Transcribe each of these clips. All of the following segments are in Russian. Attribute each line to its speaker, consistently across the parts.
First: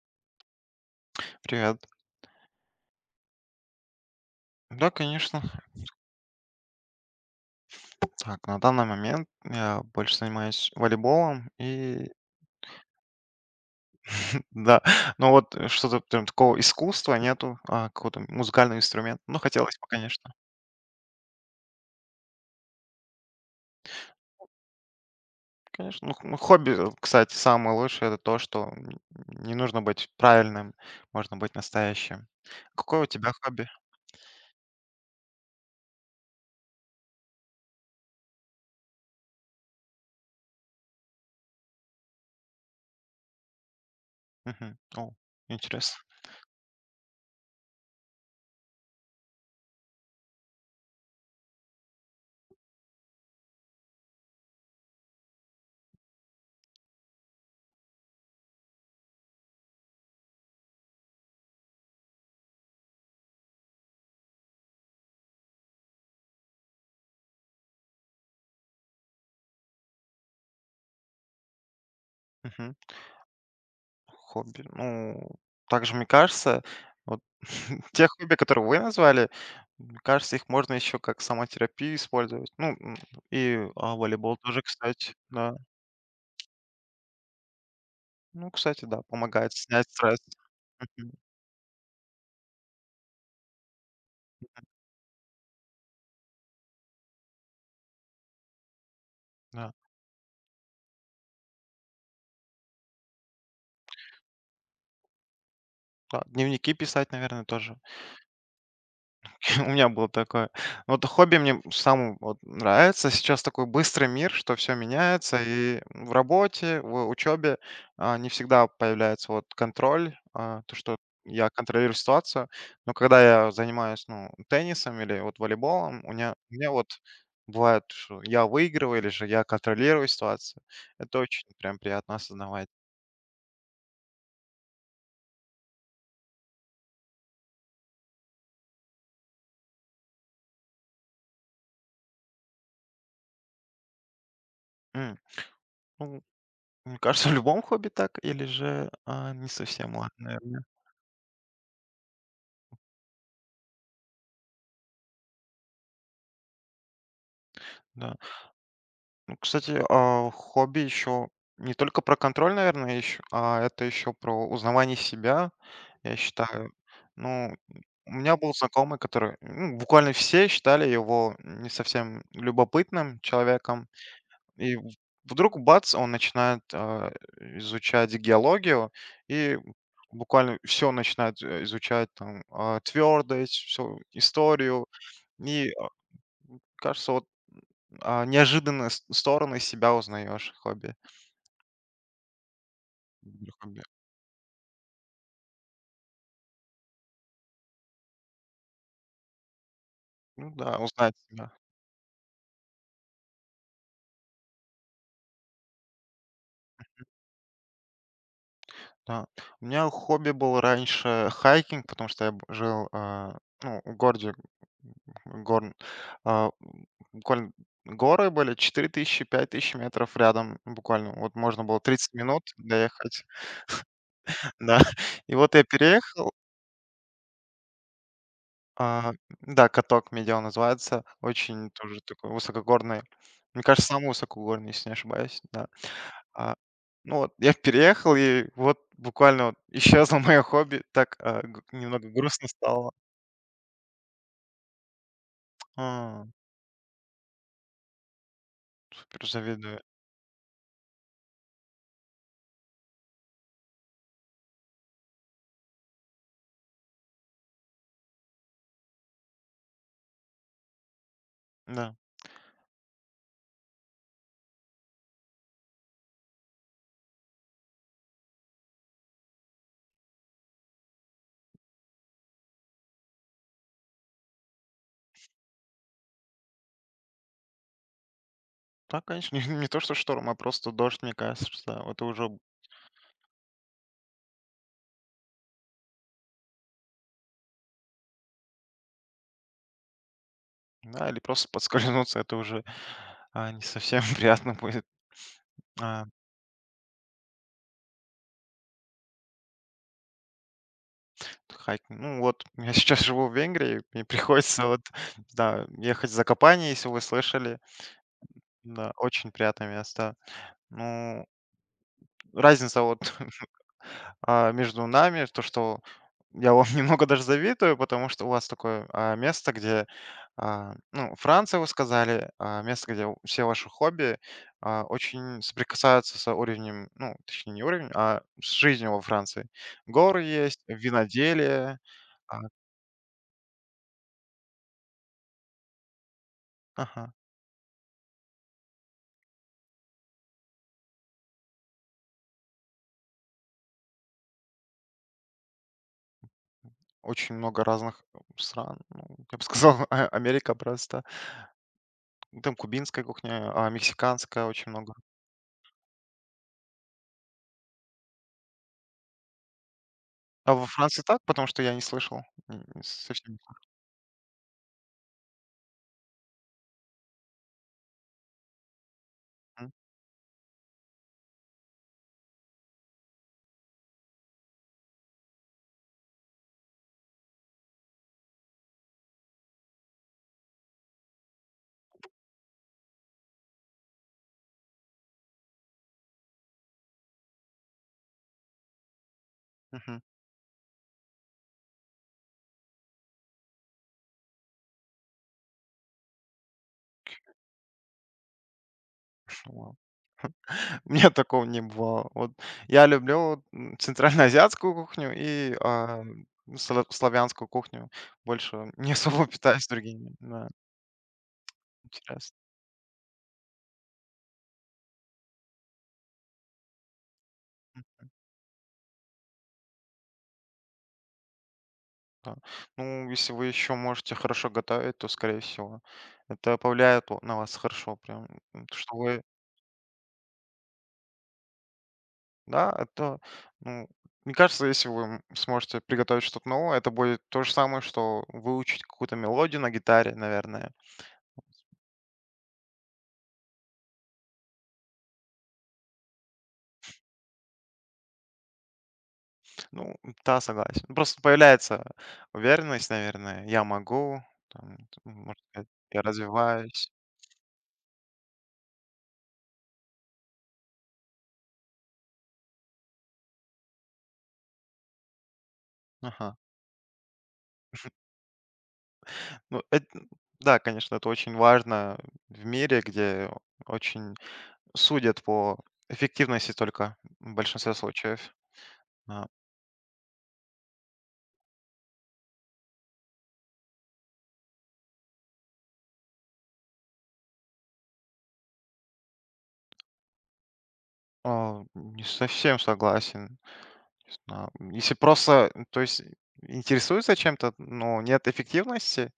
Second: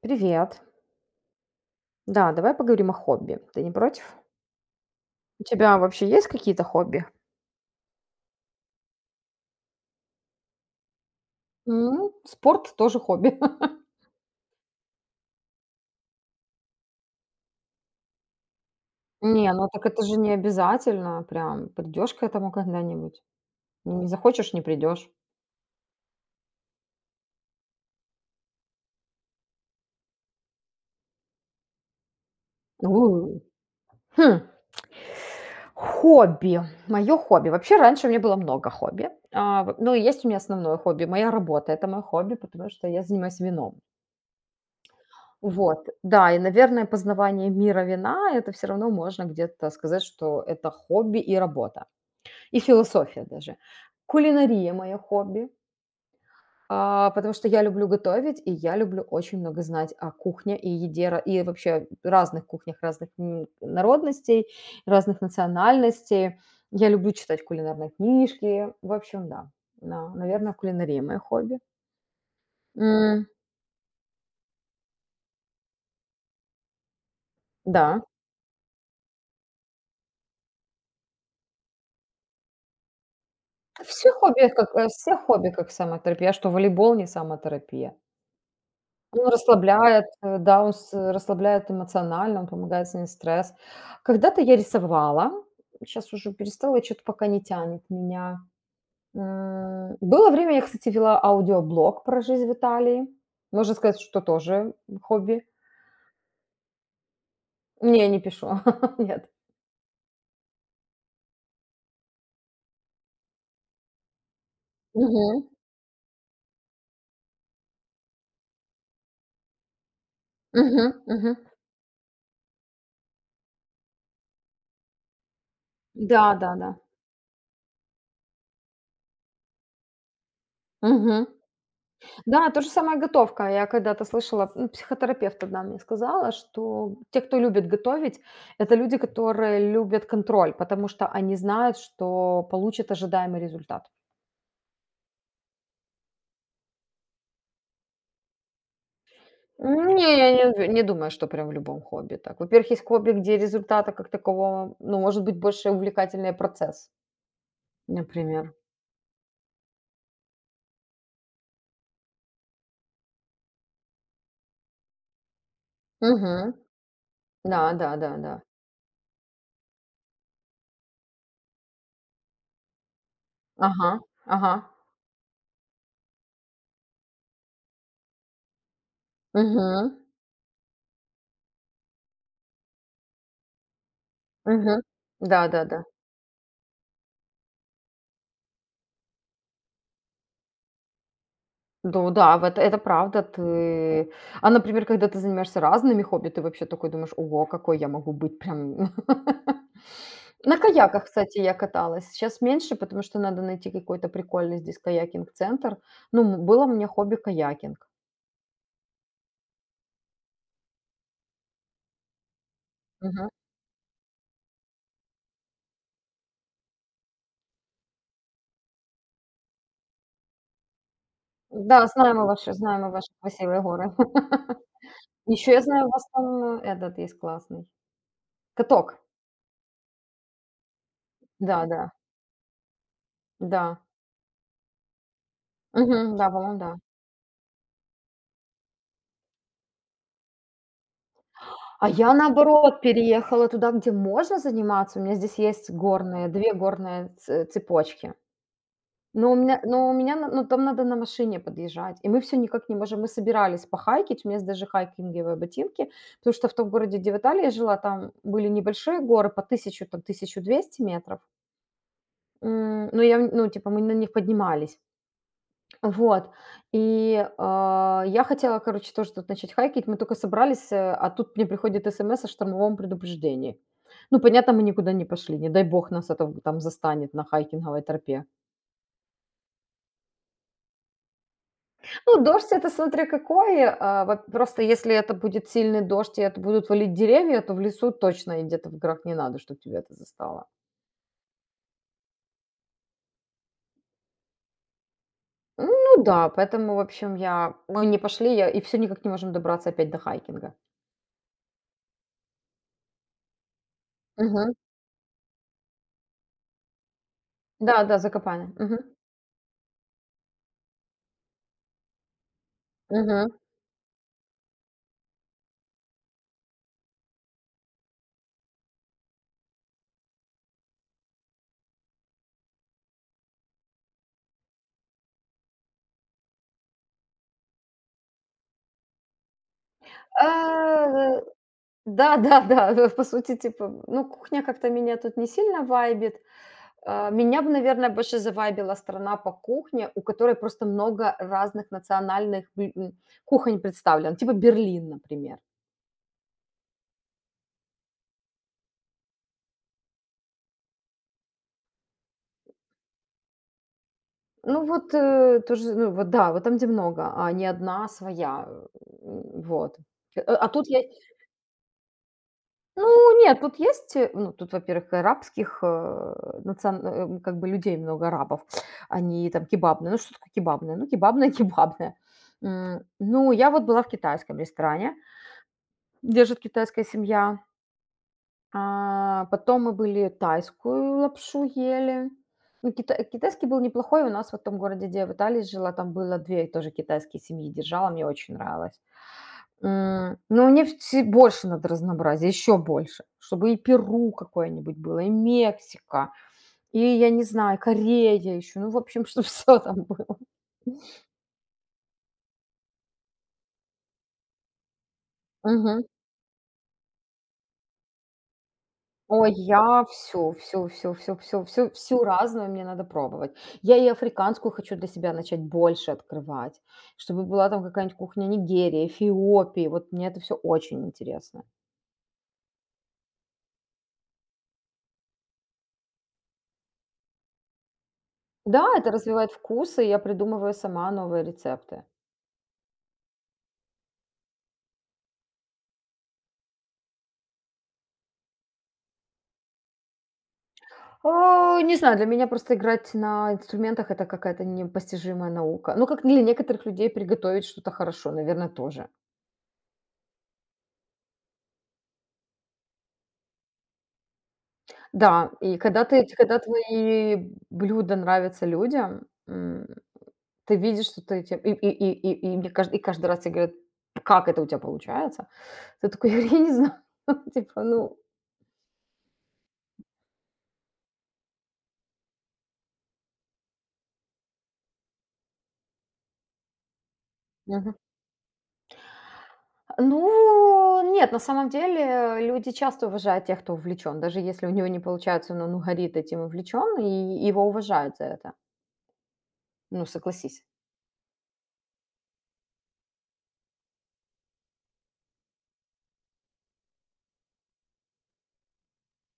Speaker 1: Привет.
Speaker 2: Привет.
Speaker 1: Да, давай поговорим о хобби. Ты не против?
Speaker 2: Да, конечно.
Speaker 1: У тебя вообще есть какие-то хобби?
Speaker 2: Так, на данный момент я больше занимаюсь волейболом и,
Speaker 1: Ну, спорт тоже хобби.
Speaker 2: да. но вот что-то прям такого искусства нету, какого-то музыкального инструмента. Ну,
Speaker 1: Не, ну
Speaker 2: хотелось
Speaker 1: так
Speaker 2: бы,
Speaker 1: это же не
Speaker 2: конечно.
Speaker 1: обязательно. Прям придешь к этому когда-нибудь. Не захочешь, не придешь.
Speaker 2: Конечно. Ну, хобби, кстати, самое лучшее это то, что не нужно быть правильным, можно быть настоящим. Какое у тебя
Speaker 1: У.
Speaker 2: хобби?
Speaker 1: Хм. Хобби. Мое хобби. Вообще раньше у меня было много хобби. Ну, и есть у меня основное хобби. Моя работа – это мое хобби, потому что я занимаюсь вином.
Speaker 2: Мгм. О,
Speaker 1: Вот,
Speaker 2: интересно.
Speaker 1: да, и, наверное, познавание мира вина – это все равно можно где-то сказать, что это хобби и работа, и философия даже. Кулинария – мое хобби, потому что я люблю готовить, и я люблю очень много знать о кухне и еде, ра и вообще разных кухнях, разных, народностей, разных национальностей. Я люблю читать кулинарные книжки. В общем, да, наверное, кулинария – мое хобби. М,
Speaker 2: Хобби. Ну, также, мне кажется, вот
Speaker 1: да.
Speaker 2: те хобби, которые вы назвали, мне кажется, их можно еще как самотерапию использовать. Ну, волейбол тоже, кстати,
Speaker 1: Все хобби
Speaker 2: да.
Speaker 1: как самотерапия. А что, волейбол не самотерапия?
Speaker 2: Ну, кстати, да,
Speaker 1: Он
Speaker 2: помогает снять
Speaker 1: расслабляет,
Speaker 2: стресс.
Speaker 1: да, он
Speaker 2: Мгм.
Speaker 1: расслабляет эмоционально, он помогает снять стресс. Когда-то я рисовала, сейчас уже перестала, что то пока не тянет меня.
Speaker 2: Да.
Speaker 1: Было время, я, кстати, вела аудиоблог про жизнь в Италии. Можно сказать, что тоже хобби.
Speaker 2: Да, дневники писать, наверное, тоже.
Speaker 1: Не, не пишу, нет.
Speaker 2: У меня было такое. Вот хобби мне самому вот нравится. Сейчас такой быстрый мир, что все меняется.
Speaker 1: Мгм,
Speaker 2: И в работе, в учебе не всегда появляется вот контроль, то,
Speaker 1: мгм,
Speaker 2: что
Speaker 1: мгм.
Speaker 2: я контролирую ситуацию. Но когда я занимаюсь, ну, теннисом или вот волейболом, у меня, у
Speaker 1: Да-да-да.
Speaker 2: меня вот бывает, что я выигрываю или же я контролирую ситуацию. Это
Speaker 1: Мгм.
Speaker 2: очень прям приятно
Speaker 1: Да, то
Speaker 2: осознавать.
Speaker 1: же самое готовка. Я когда-то слышала, ну, психотерапевт одна мне сказала, что те, кто любит готовить, это люди, которые любят контроль, потому что они знают, что получат ожидаемый результат.
Speaker 2: М, Ну, мне кажется, в любом хобби так, или же не совсем,
Speaker 1: Не,
Speaker 2: ладно,
Speaker 1: я не,
Speaker 2: наверное.
Speaker 1: уверен- не думаю, что прям в любом хобби так. Во-первых, есть хобби, где результата как такового, ну, может быть, больше увлекательный процесс,
Speaker 2: Да.
Speaker 1: например.
Speaker 2: Кстати, хобби еще не только про контроль, наверное, еще, а это еще про узнавание себя, я
Speaker 1: Угу.
Speaker 2: считаю. Ну,
Speaker 1: Да, да,
Speaker 2: у
Speaker 1: да,
Speaker 2: меня
Speaker 1: да.
Speaker 2: был знакомый, который, ну, буквально все считали его не совсем любопытным человеком.
Speaker 1: Ага, ага.
Speaker 2: И вдруг, бац, он начинает изучать геологию, и
Speaker 1: Угу.
Speaker 2: буквально все начинает изучать, там, твердость, всю
Speaker 1: Угу.
Speaker 2: историю.
Speaker 1: Да, да,
Speaker 2: И,
Speaker 1: да.
Speaker 2: кажется, вот неожиданные стороны себя узнаешь в хобби.
Speaker 1: Да, да, вот это правда.
Speaker 2: Другое хобби.
Speaker 1: Например, когда ты занимаешься разными хобби, ты вообще такой думаешь: «Ого, какой я могу быть прям».
Speaker 2: Ну
Speaker 1: На
Speaker 2: да,
Speaker 1: каяках,
Speaker 2: узнать
Speaker 1: кстати, я
Speaker 2: себя.
Speaker 1: каталась. Сейчас меньше, потому что надо найти какой-то прикольный здесь каякинг-центр. Ну, было у меня хобби каякинг.
Speaker 2: Да. У меня хобби был раньше хайкинг, потому что я жил,
Speaker 1: Мгм.
Speaker 2: ну, в городе, м, гор, а, м, буквально горы были 4000, 5000 метров рядом буквально. Вот можно было
Speaker 1: Да,
Speaker 2: 30
Speaker 1: знаем мы
Speaker 2: минут
Speaker 1: ваши знаем мы ваши
Speaker 2: доехать.
Speaker 1: красивые горы.
Speaker 2: Да. И
Speaker 1: Еще
Speaker 2: вот
Speaker 1: я
Speaker 2: я
Speaker 1: знаю, у вас
Speaker 2: переехал.
Speaker 1: там этот есть классный каток.
Speaker 2: а, да, каток медиа называется.
Speaker 1: Да,
Speaker 2: Очень
Speaker 1: да,
Speaker 2: тоже такой высокогорный. Мне
Speaker 1: да.
Speaker 2: кажется, самый высокогорный, если не ошибаюсь. Да.
Speaker 1: Мгм. Да,
Speaker 2: А,
Speaker 1: по-моему, да.
Speaker 2: ну вот я переехал, и вот буквально вот исчезло мое хобби. Так, а, г
Speaker 1: А
Speaker 2: немного
Speaker 1: я,
Speaker 2: грустно
Speaker 1: наоборот,
Speaker 2: стало.
Speaker 1: переехала туда, где можно заниматься. У меня здесь есть
Speaker 2: А,
Speaker 1: 2 горные ц цепочки.
Speaker 2: Супер завидую.
Speaker 1: Но у меня на ну, Там надо на машине подъезжать, и мы все никак не можем. Мы собирались похайкить, у меня есть даже хайкинговые ботинки, потому что в том городе, где в Италии я жила, там были небольшие горы по 1200 метров.
Speaker 2: Да.
Speaker 1: Но ну, типа, мы на них поднимались. Вот. И, я хотела, короче, тоже тут начать хайкить. Мы только собрались, а тут мне приходит смс о штормовом предупреждении. Ну, понятно, мы никуда не пошли. Не дай бог нас это там застанет на хайкинговой тропе.
Speaker 2: Да, конечно, не то, что шторм, а просто дождь, мне кажется, что это
Speaker 1: Ну,
Speaker 2: уже,
Speaker 1: дождь – это смотря какой. Вот просто если это будет сильный дождь и это будут валить деревья, то в лесу точно и где-то в горах не надо, чтобы тебя это застало.
Speaker 2: да, или просто подскользнуться, это уже, не совсем приятно будет.
Speaker 1: Ну
Speaker 2: А,
Speaker 1: да, поэтому, в общем, я мы не пошли, я и все никак не можем добраться опять до хайкинга.
Speaker 2: Хайкинг. Ну вот, я сейчас живу в Венгрии, мне
Speaker 1: Мгм.
Speaker 2: приходится, вот, да, ехать за Закопане, если вы слышали.
Speaker 1: Да-да, Закопане. Мгм.
Speaker 2: Да, очень приятное место. Ну, разница вот.
Speaker 1: Мгм.
Speaker 2: Между нами то, что я вам немного даже завидую, потому что у вас такое, место, где, ну, Франция, вы сказали, место, где все ваши хобби очень соприкасаются с уровнем, ну, точнее, не уровнем, а с жизнью во Франции. Горы есть,
Speaker 1: Э,
Speaker 2: виноделие. а,
Speaker 1: да-да-да, по сути, типа, ну, кухня как-то меня тут не сильно вайбит. Э,
Speaker 2: ага,
Speaker 1: меня бы, наверное, больше завайбила страна по кухне, у которой просто много разных национальных кухонь представлено, типа Берлин, например.
Speaker 2: очень много разных стран. Ну, я бы сказал, Америка просто. Ну, там кубинская кухня, а мексиканская
Speaker 1: Ну
Speaker 2: очень
Speaker 1: вот,
Speaker 2: много.
Speaker 1: тоже, ну вот да, вот там, где много, а не одна а своя, вот. А
Speaker 2: А во
Speaker 1: тут я.
Speaker 2: Франции так, потому что я не слышал.
Speaker 1: Ну
Speaker 2: Совсем.
Speaker 1: нет, тут есть, ну, тут, во-первых, арабских, как бы людей много арабов. Они там кебабные. Ну, что такое кебабное? Ну, кебабное, кебабное. Ну, я вот была в китайском ресторане, держит китайская семья. А, потом мы были тайскую лапшу ели. Ну, китайский был неплохой. У нас вот в том городе, где я в Италии жила, там было 2 тоже китайские семьи держала, мне очень нравилось.
Speaker 2: Мгм.
Speaker 1: Ну, мне все больше надо разнообразия, еще больше, чтобы и Перу какое-нибудь было, и Мексика, и, я не знаю, Корея еще. Ну, в общем, чтобы все
Speaker 2: Вау.
Speaker 1: там было.
Speaker 2: У меня такого не бывало. Вот я люблю, центральноазиатскую кухню и
Speaker 1: Мгм.
Speaker 2: славянскую кухню. Больше не особо
Speaker 1: Ой,
Speaker 2: питаюсь
Speaker 1: я
Speaker 2: другими.
Speaker 1: все,
Speaker 2: Да,
Speaker 1: все, все, все, все, все всю
Speaker 2: интересно.
Speaker 1: разную мне надо пробовать. Я и африканскую хочу для себя начать больше открывать, чтобы была там
Speaker 2: М,
Speaker 1: какая-нибудь кухня Нигерии, Эфиопии. Вот мне это все очень интересно.
Speaker 2: да. Ну, если вы еще можете хорошо готовить, то, скорее всего, это повлияет на вас хорошо. Прям,
Speaker 1: Да, это
Speaker 2: что вы...
Speaker 1: развивает вкусы, и я придумываю сама новые рецепты.
Speaker 2: Да, это... Ну, мне кажется, если вы сможете приготовить что-то новое, это будет то же самое, что выучить какую-то мелодию на гитаре, наверное.
Speaker 1: Не знаю, для меня просто играть на инструментах – это какая-то непостижимая наука. Ну, как для некоторых людей приготовить что-то хорошо, наверное, тоже.
Speaker 2: Ну, да, согласен. Ну, просто появляется уверенность, наверное. Я могу, там, т
Speaker 1: Да,
Speaker 2: можно
Speaker 1: и
Speaker 2: сказать, я
Speaker 1: когда
Speaker 2: развиваюсь.
Speaker 1: твои блюда нравятся людям, м, ты видишь, что ты те и мне кажд и каждый раз тебе говорят: «Как это у тебя получается?» Ты такой:
Speaker 2: Ага.
Speaker 1: «Я не знаю». Типа, ну.
Speaker 2: Ну, эт да, конечно, это очень важно в мире, где очень судят по эффективности только в большинстве случаев. Да.
Speaker 1: Ну, нет, на самом деле люди часто уважают тех, кто увлечен. Даже если у него не получается, но он ну, горит этим увлечен, и его уважают за это. Ну, согласись.
Speaker 2: Не совсем согласен. Не, если просто, то есть интересуется чем-то, но нет эффективности,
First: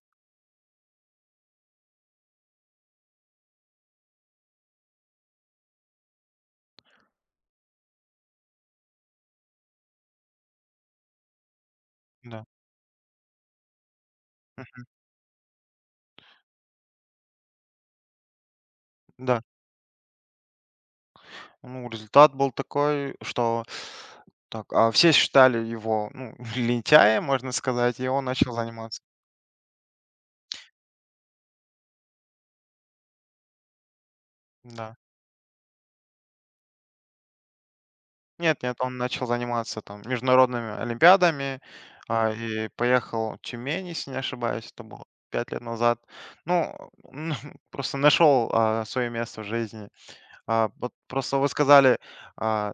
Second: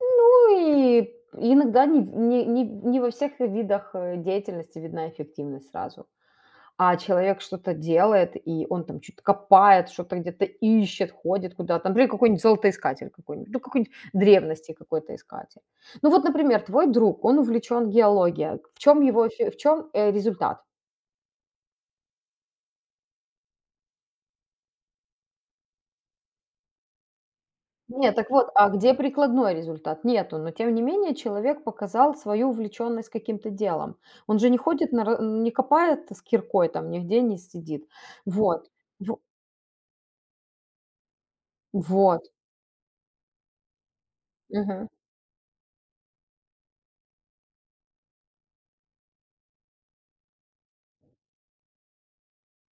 Speaker 1: Ну, и иногда не во всех видах деятельности видна эффективность сразу. А человек что-то делает, и он там чё-то копает, что-то где-то ищет, ходит куда-то. Например, какой-нибудь
Speaker 2: да.
Speaker 1: золотоискатель какой-нибудь, ну, какой-нибудь древности
Speaker 2: м,
Speaker 1: какой-то искатель. Ну, вот, например, твой друг, он увлечен геологией.
Speaker 2: да.
Speaker 1: В чем, результат?
Speaker 2: Ну, результат был такой, что так, а все считали его, ну, лентяем, можно сказать, и
Speaker 1: Нет,
Speaker 2: он
Speaker 1: так вот,
Speaker 2: начал
Speaker 1: а где
Speaker 2: заниматься.
Speaker 1: прикладной результат? Нету, но тем не менее человек показал свою увлеченность каким-то делом. Он же не ходит
Speaker 2: Да.
Speaker 1: на ра не копает с киркой там, нигде не сидит.
Speaker 2: Нет,
Speaker 1: Вот,
Speaker 2: нет, он
Speaker 1: во
Speaker 2: начал заниматься там международными олимпиадами,
Speaker 1: вот.
Speaker 2: и поехал в Тюмень, если не ошибаюсь, это
Speaker 1: Мгм,
Speaker 2: было 5 лет назад. Ну, просто нашел, свое место в жизни. Вот просто вы сказали, а,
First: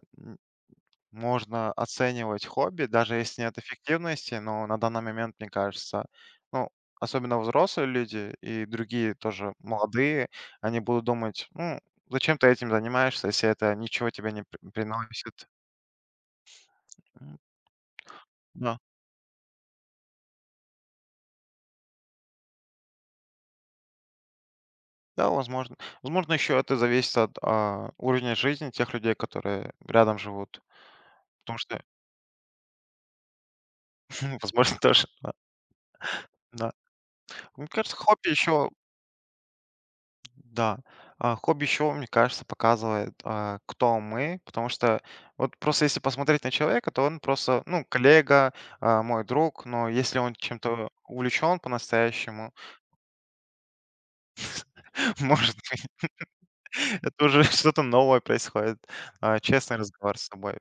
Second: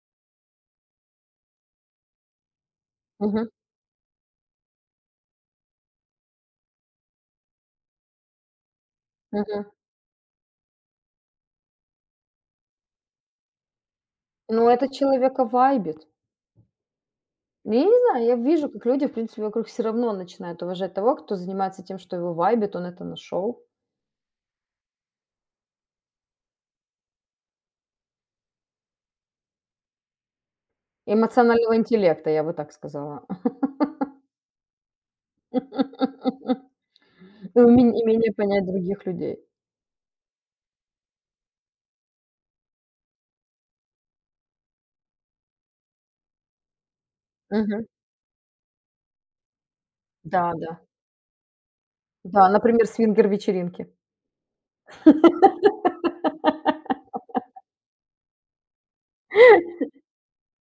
Speaker 2: можно оценивать хобби, даже если
Speaker 1: мгм,
Speaker 2: нет эффективности, но на данный момент, мне кажется, ну, особенно взрослые люди и другие тоже
Speaker 1: мгм.
Speaker 2: молодые, они будут думать, ну, зачем ты этим занимаешься, если это ничего тебе не
Speaker 1: Ну, это человека
Speaker 2: приносит.
Speaker 1: вайбит.
Speaker 2: М,
Speaker 1: Ну, я не знаю, я вижу,
Speaker 2: Да.
Speaker 1: как люди, в принципе, вокруг все равно начинают уважать того, кто занимается тем, что его вайбит, он это нашел.
Speaker 2: Да, возможно. Возможно, еще это зависит от, уровня жизни тех людей, которые рядом живут. Потому
Speaker 1: Эмоционального
Speaker 2: что,
Speaker 1: интеллекта, я бы так сказала.
Speaker 2: возможно, тоже, да. Да.
Speaker 1: И
Speaker 2: Мне кажется, хобби
Speaker 1: умение понять
Speaker 2: еще.
Speaker 1: других людей.
Speaker 2: Да, хобби еще, мне кажется, показывает, кто мы, потому что вот просто если посмотреть на человека, то он просто,
Speaker 1: Мгм.
Speaker 2: ну, коллега, мой друг, но если он
Speaker 1: Да, да.
Speaker 2: чем-то увлечен
Speaker 1: Да,
Speaker 2: по-настоящему,
Speaker 1: например, свингер-вечеринки.
Speaker 2: может быть, это уже что-то новое происходит, честный разговор с собой.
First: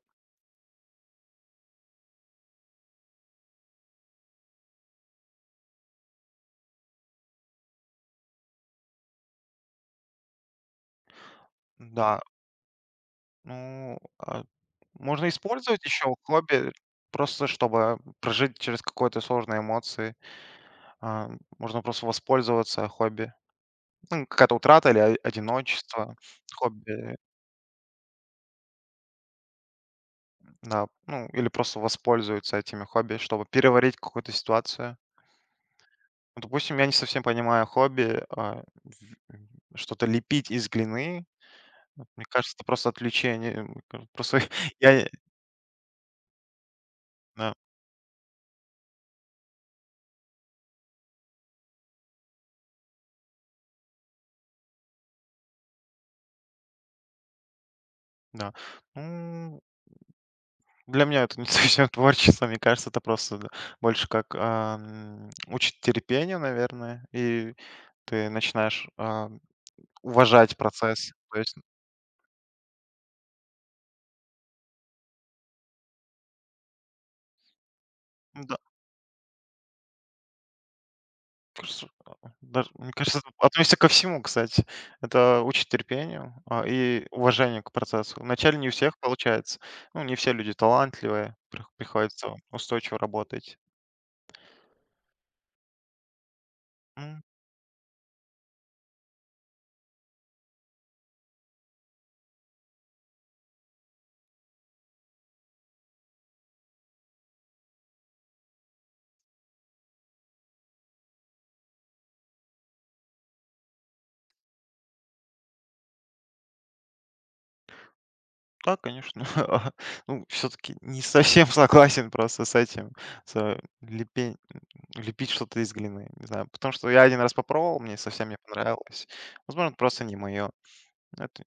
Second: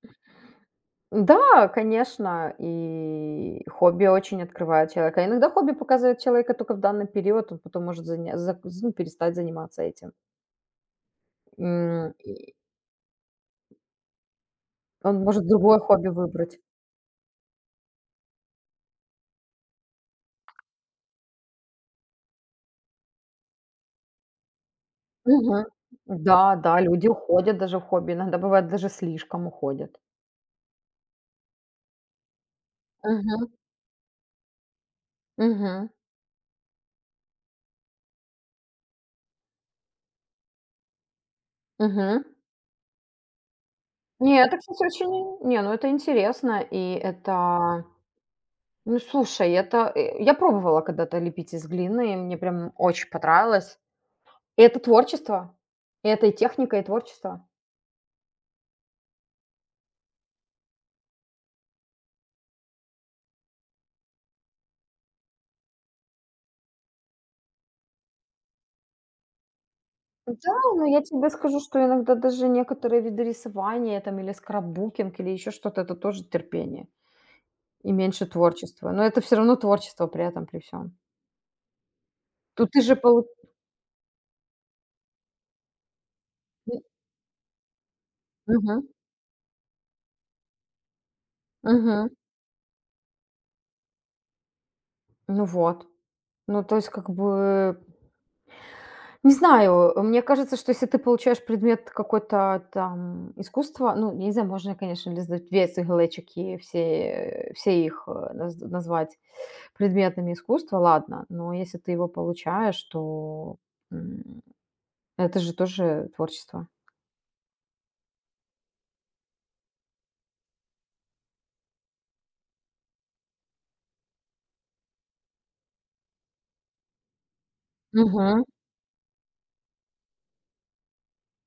Speaker 1: Да, конечно, и хобби очень открывает человека. Иногда хобби показывает человека только в данный период, он потом может заня зак ну, перестать заниматься этим.
Speaker 2: Да,
Speaker 1: И
Speaker 2: ну,
Speaker 1: он
Speaker 2: можно
Speaker 1: может другое
Speaker 2: использовать
Speaker 1: хобби
Speaker 2: еще
Speaker 1: выбрать.
Speaker 2: хобби просто, чтобы прожить через какие то сложные эмоции. А, Можно просто воспользоваться хобби. Ну, какая-то утрата или о
Speaker 1: Мгм.
Speaker 2: одиночество,
Speaker 1: Да, да, люди
Speaker 2: хобби,
Speaker 1: уходят даже в хобби, иногда бывает даже слишком уходят.
Speaker 2: да, ну, или просто воспользуются этими хобби, чтобы
Speaker 1: Мгм.
Speaker 2: переварить какую-то ситуацию.
Speaker 1: Мгм.
Speaker 2: Ну, допустим, я не совсем понимаю хобби, что-то лепить из глины. Вот
Speaker 1: Мгм.
Speaker 2: мне кажется, это просто отвлечение. М, ка Просто
Speaker 1: Не, это, кстати,
Speaker 2: я
Speaker 1: очень не, ну это интересно, и
Speaker 2: да,
Speaker 1: это ну, слушай, это, я пробовала когда-то лепить из глины, и мне прям очень понравилось. И это творчество. И это и техника, и творчество.
Speaker 2: да. Ну, для меня это не совсем творчество, мне кажется, это просто, да, больше как, учит терпению, наверное, и ты начинаешь,
Speaker 1: Да,
Speaker 2: уважать
Speaker 1: но я
Speaker 2: процесс.
Speaker 1: тебе
Speaker 2: То есть,
Speaker 1: скажу, что иногда даже некоторые виды рисования там или скрапбукинг, или еще что-то – это тоже терпение и меньше
Speaker 2: н-да.
Speaker 1: творчества. Но это все равно творчество при этом, при всем. Тут
Speaker 2: Даже,
Speaker 1: ты
Speaker 2: мне
Speaker 1: же
Speaker 2: кажется,
Speaker 1: полу.
Speaker 2: это относится ко всему, кстати. Это учит терпению,
Speaker 1: м,
Speaker 2: и уважению к процессу. Вначале не у
Speaker 1: Мгм,
Speaker 2: всех получается. Ну, не все люди талантливые,
Speaker 1: мгм.
Speaker 2: приходится устойчиво работать.
Speaker 1: Ну вот. Ну, то есть, как
Speaker 2: М,
Speaker 1: бы, не знаю, мне кажется, что если ты получаешь предмет какой-то там искусства, ну, я не знаю, можно, конечно, ли сдать весь глечик и все их назвать предметами искусства, ладно, но если ты его получаешь, то м, это же тоже творчество.
Speaker 2: Да, конечно. Ну, все-таки не совсем согласен просто с этим. с лепень- Лепить что-то из глины. Не знаю. Потому что я один раз попробовал, мне совсем не
Speaker 1: Мгм.
Speaker 2: понравилось. Возможно, это просто не мое. Это,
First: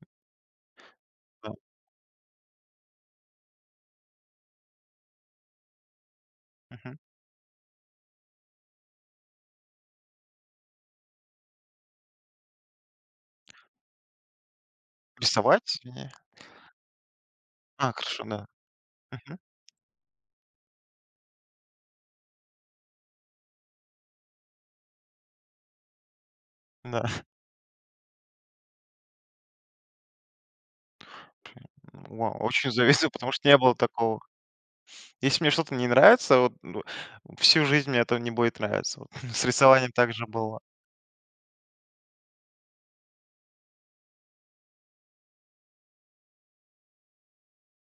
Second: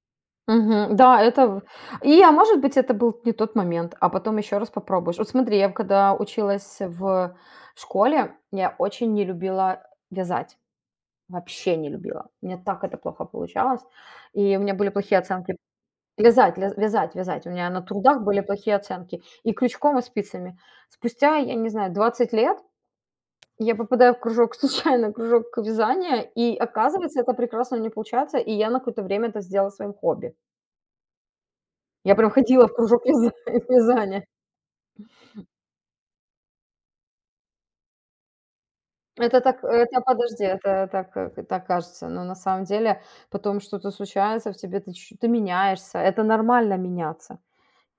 Speaker 1: Мгм. Да, это
Speaker 2: да.
Speaker 1: в и, а может быть, это был не тот момент, а потом еще раз попробуешь. Вот смотри, я когда училась
Speaker 2: Мгм.
Speaker 1: в школе, я очень не любила вязать, вообще не любила. Мне так это плохо получалось, и у меня были плохие оценки.
Speaker 2: Рисовать? Не.
Speaker 1: Вязать, ля вязать, вязать. У меня на трудах
Speaker 2: Хорошо,
Speaker 1: были
Speaker 2: да.
Speaker 1: плохие оценки
Speaker 2: Мгм.
Speaker 1: и крючком, и спицами. Спустя, я не знаю, 20 лет я попадаю в кружок, случайно кружок вязания, и оказывается,
Speaker 2: Да.
Speaker 1: это прекрасно у меня получается, и я на какое-то время это сделала своим хобби. Я прям
Speaker 2: Вау,
Speaker 1: ходила
Speaker 2: очень
Speaker 1: в кружок
Speaker 2: завидую,
Speaker 1: вяза
Speaker 2: потому что не было такого.
Speaker 1: вязания.
Speaker 2: Если мне что-то не нравится, вот, ну, всю жизнь мне это не будет нравиться. Вот
Speaker 1: Это
Speaker 2: с
Speaker 1: так,
Speaker 2: рисованием
Speaker 1: это
Speaker 2: также
Speaker 1: подожди,
Speaker 2: было.
Speaker 1: это так, так кажется, но на самом деле потом что-то случается в тебе, ты чуть ты меняешься. Это нормально меняться.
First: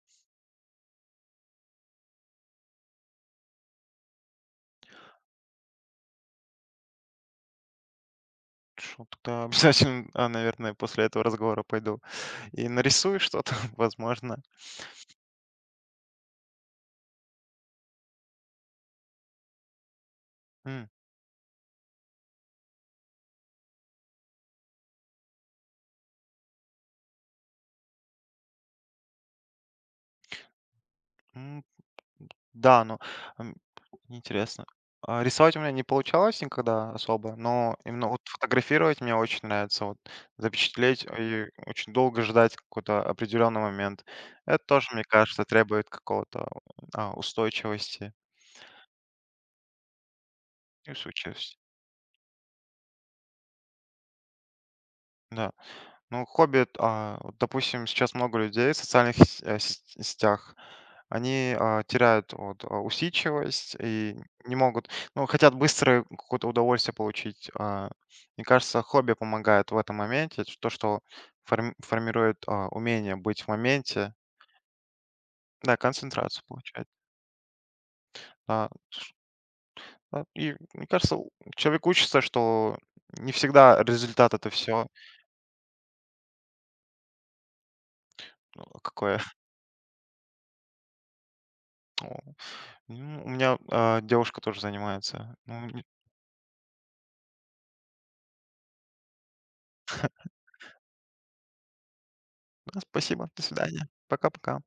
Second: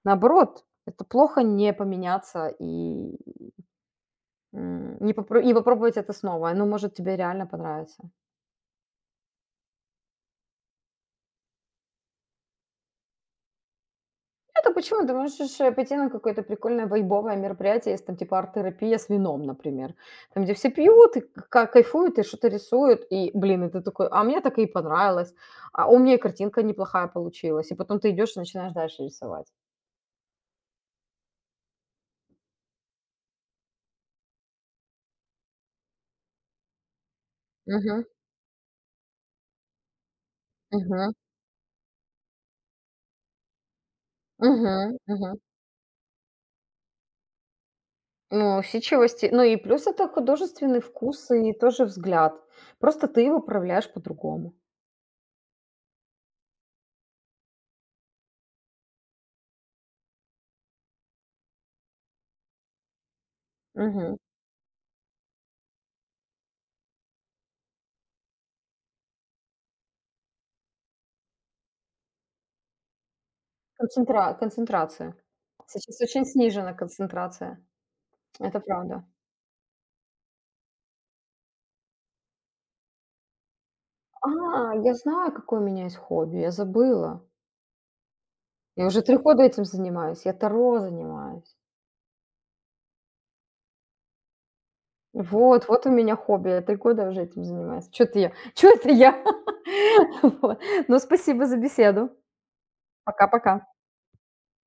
Speaker 1: Наоборот, это плохо не поменяться и, не попробовать это снова. Оно может тебе реально понравиться.
Speaker 2: Что тогда обязательно, наверное, после этого разговора пойду и нарисую что-то, возможно.
Speaker 1: Это почему? Ты можешь пойти на какое-то прикольное вайбовое мероприятие, есть там типа арт-терапия с вином, например. Там, где все
Speaker 2: М,
Speaker 1: пьют и кайфуют, и что-то рисуют, и, блин, и ты такой, а мне так и понравилось, а у меня и картинка неплохая получилась, и потом ты идешь и начинаешь дальше рисовать.
Speaker 2: м, Да, но, м, интересно. Рисовать у меня не получалось никогда особо, но
Speaker 1: Мгм.
Speaker 2: именно вот фотографировать мне очень нравится. Вот запечатлеть
Speaker 1: Мгм.
Speaker 2: и очень долго ждать какой-то определенный момент. Это тоже,
Speaker 1: Мгм.
Speaker 2: мне
Speaker 1: Мгм.
Speaker 2: кажется, требует какого-то, устойчивости
Speaker 1: Ну, усидчивости. Ну и плюс это художественный
Speaker 2: и
Speaker 1: вкус и
Speaker 2: усидчивости.
Speaker 1: тоже взгляд. Просто ты его проявляешь по-другому.
Speaker 2: Да. Ну, хобби, вот, допустим, сейчас много людей в социальных сетях, они теряют, вот, усидчивость
Speaker 1: Мгм.
Speaker 2: и не могут, ну, хотят быстро какое-то удовольствие получить. Мне кажется, хобби помогает в этом моменте, то, что формирует, умение быть в моменте,
Speaker 1: Концентрация.
Speaker 2: да,
Speaker 1: Сейчас очень
Speaker 2: концентрацию
Speaker 1: снижена
Speaker 2: получать.
Speaker 1: концентрация. Это
Speaker 2: Да.
Speaker 1: правда.
Speaker 2: Да, и мне кажется, человек учится, что не всегда
Speaker 1: А,
Speaker 2: результат это все
Speaker 1: я знаю, какое у меня есть хобби, я забыла. Я уже 3
Speaker 2: какое.
Speaker 1: года этим занимаюсь, я таро занимаюсь.
Speaker 2: Ну, у меня, девушка тоже занимается.
Speaker 1: Вот,
Speaker 2: Ну,
Speaker 1: вот у меня хобби, я 3 года уже этим занимаюсь. Что это я? Что это я? Вот. Ну, спасибо за беседу.
Speaker 2: да, спасибо. До
Speaker 1: Пока-пока.
Speaker 2: свидания. Пока-пока.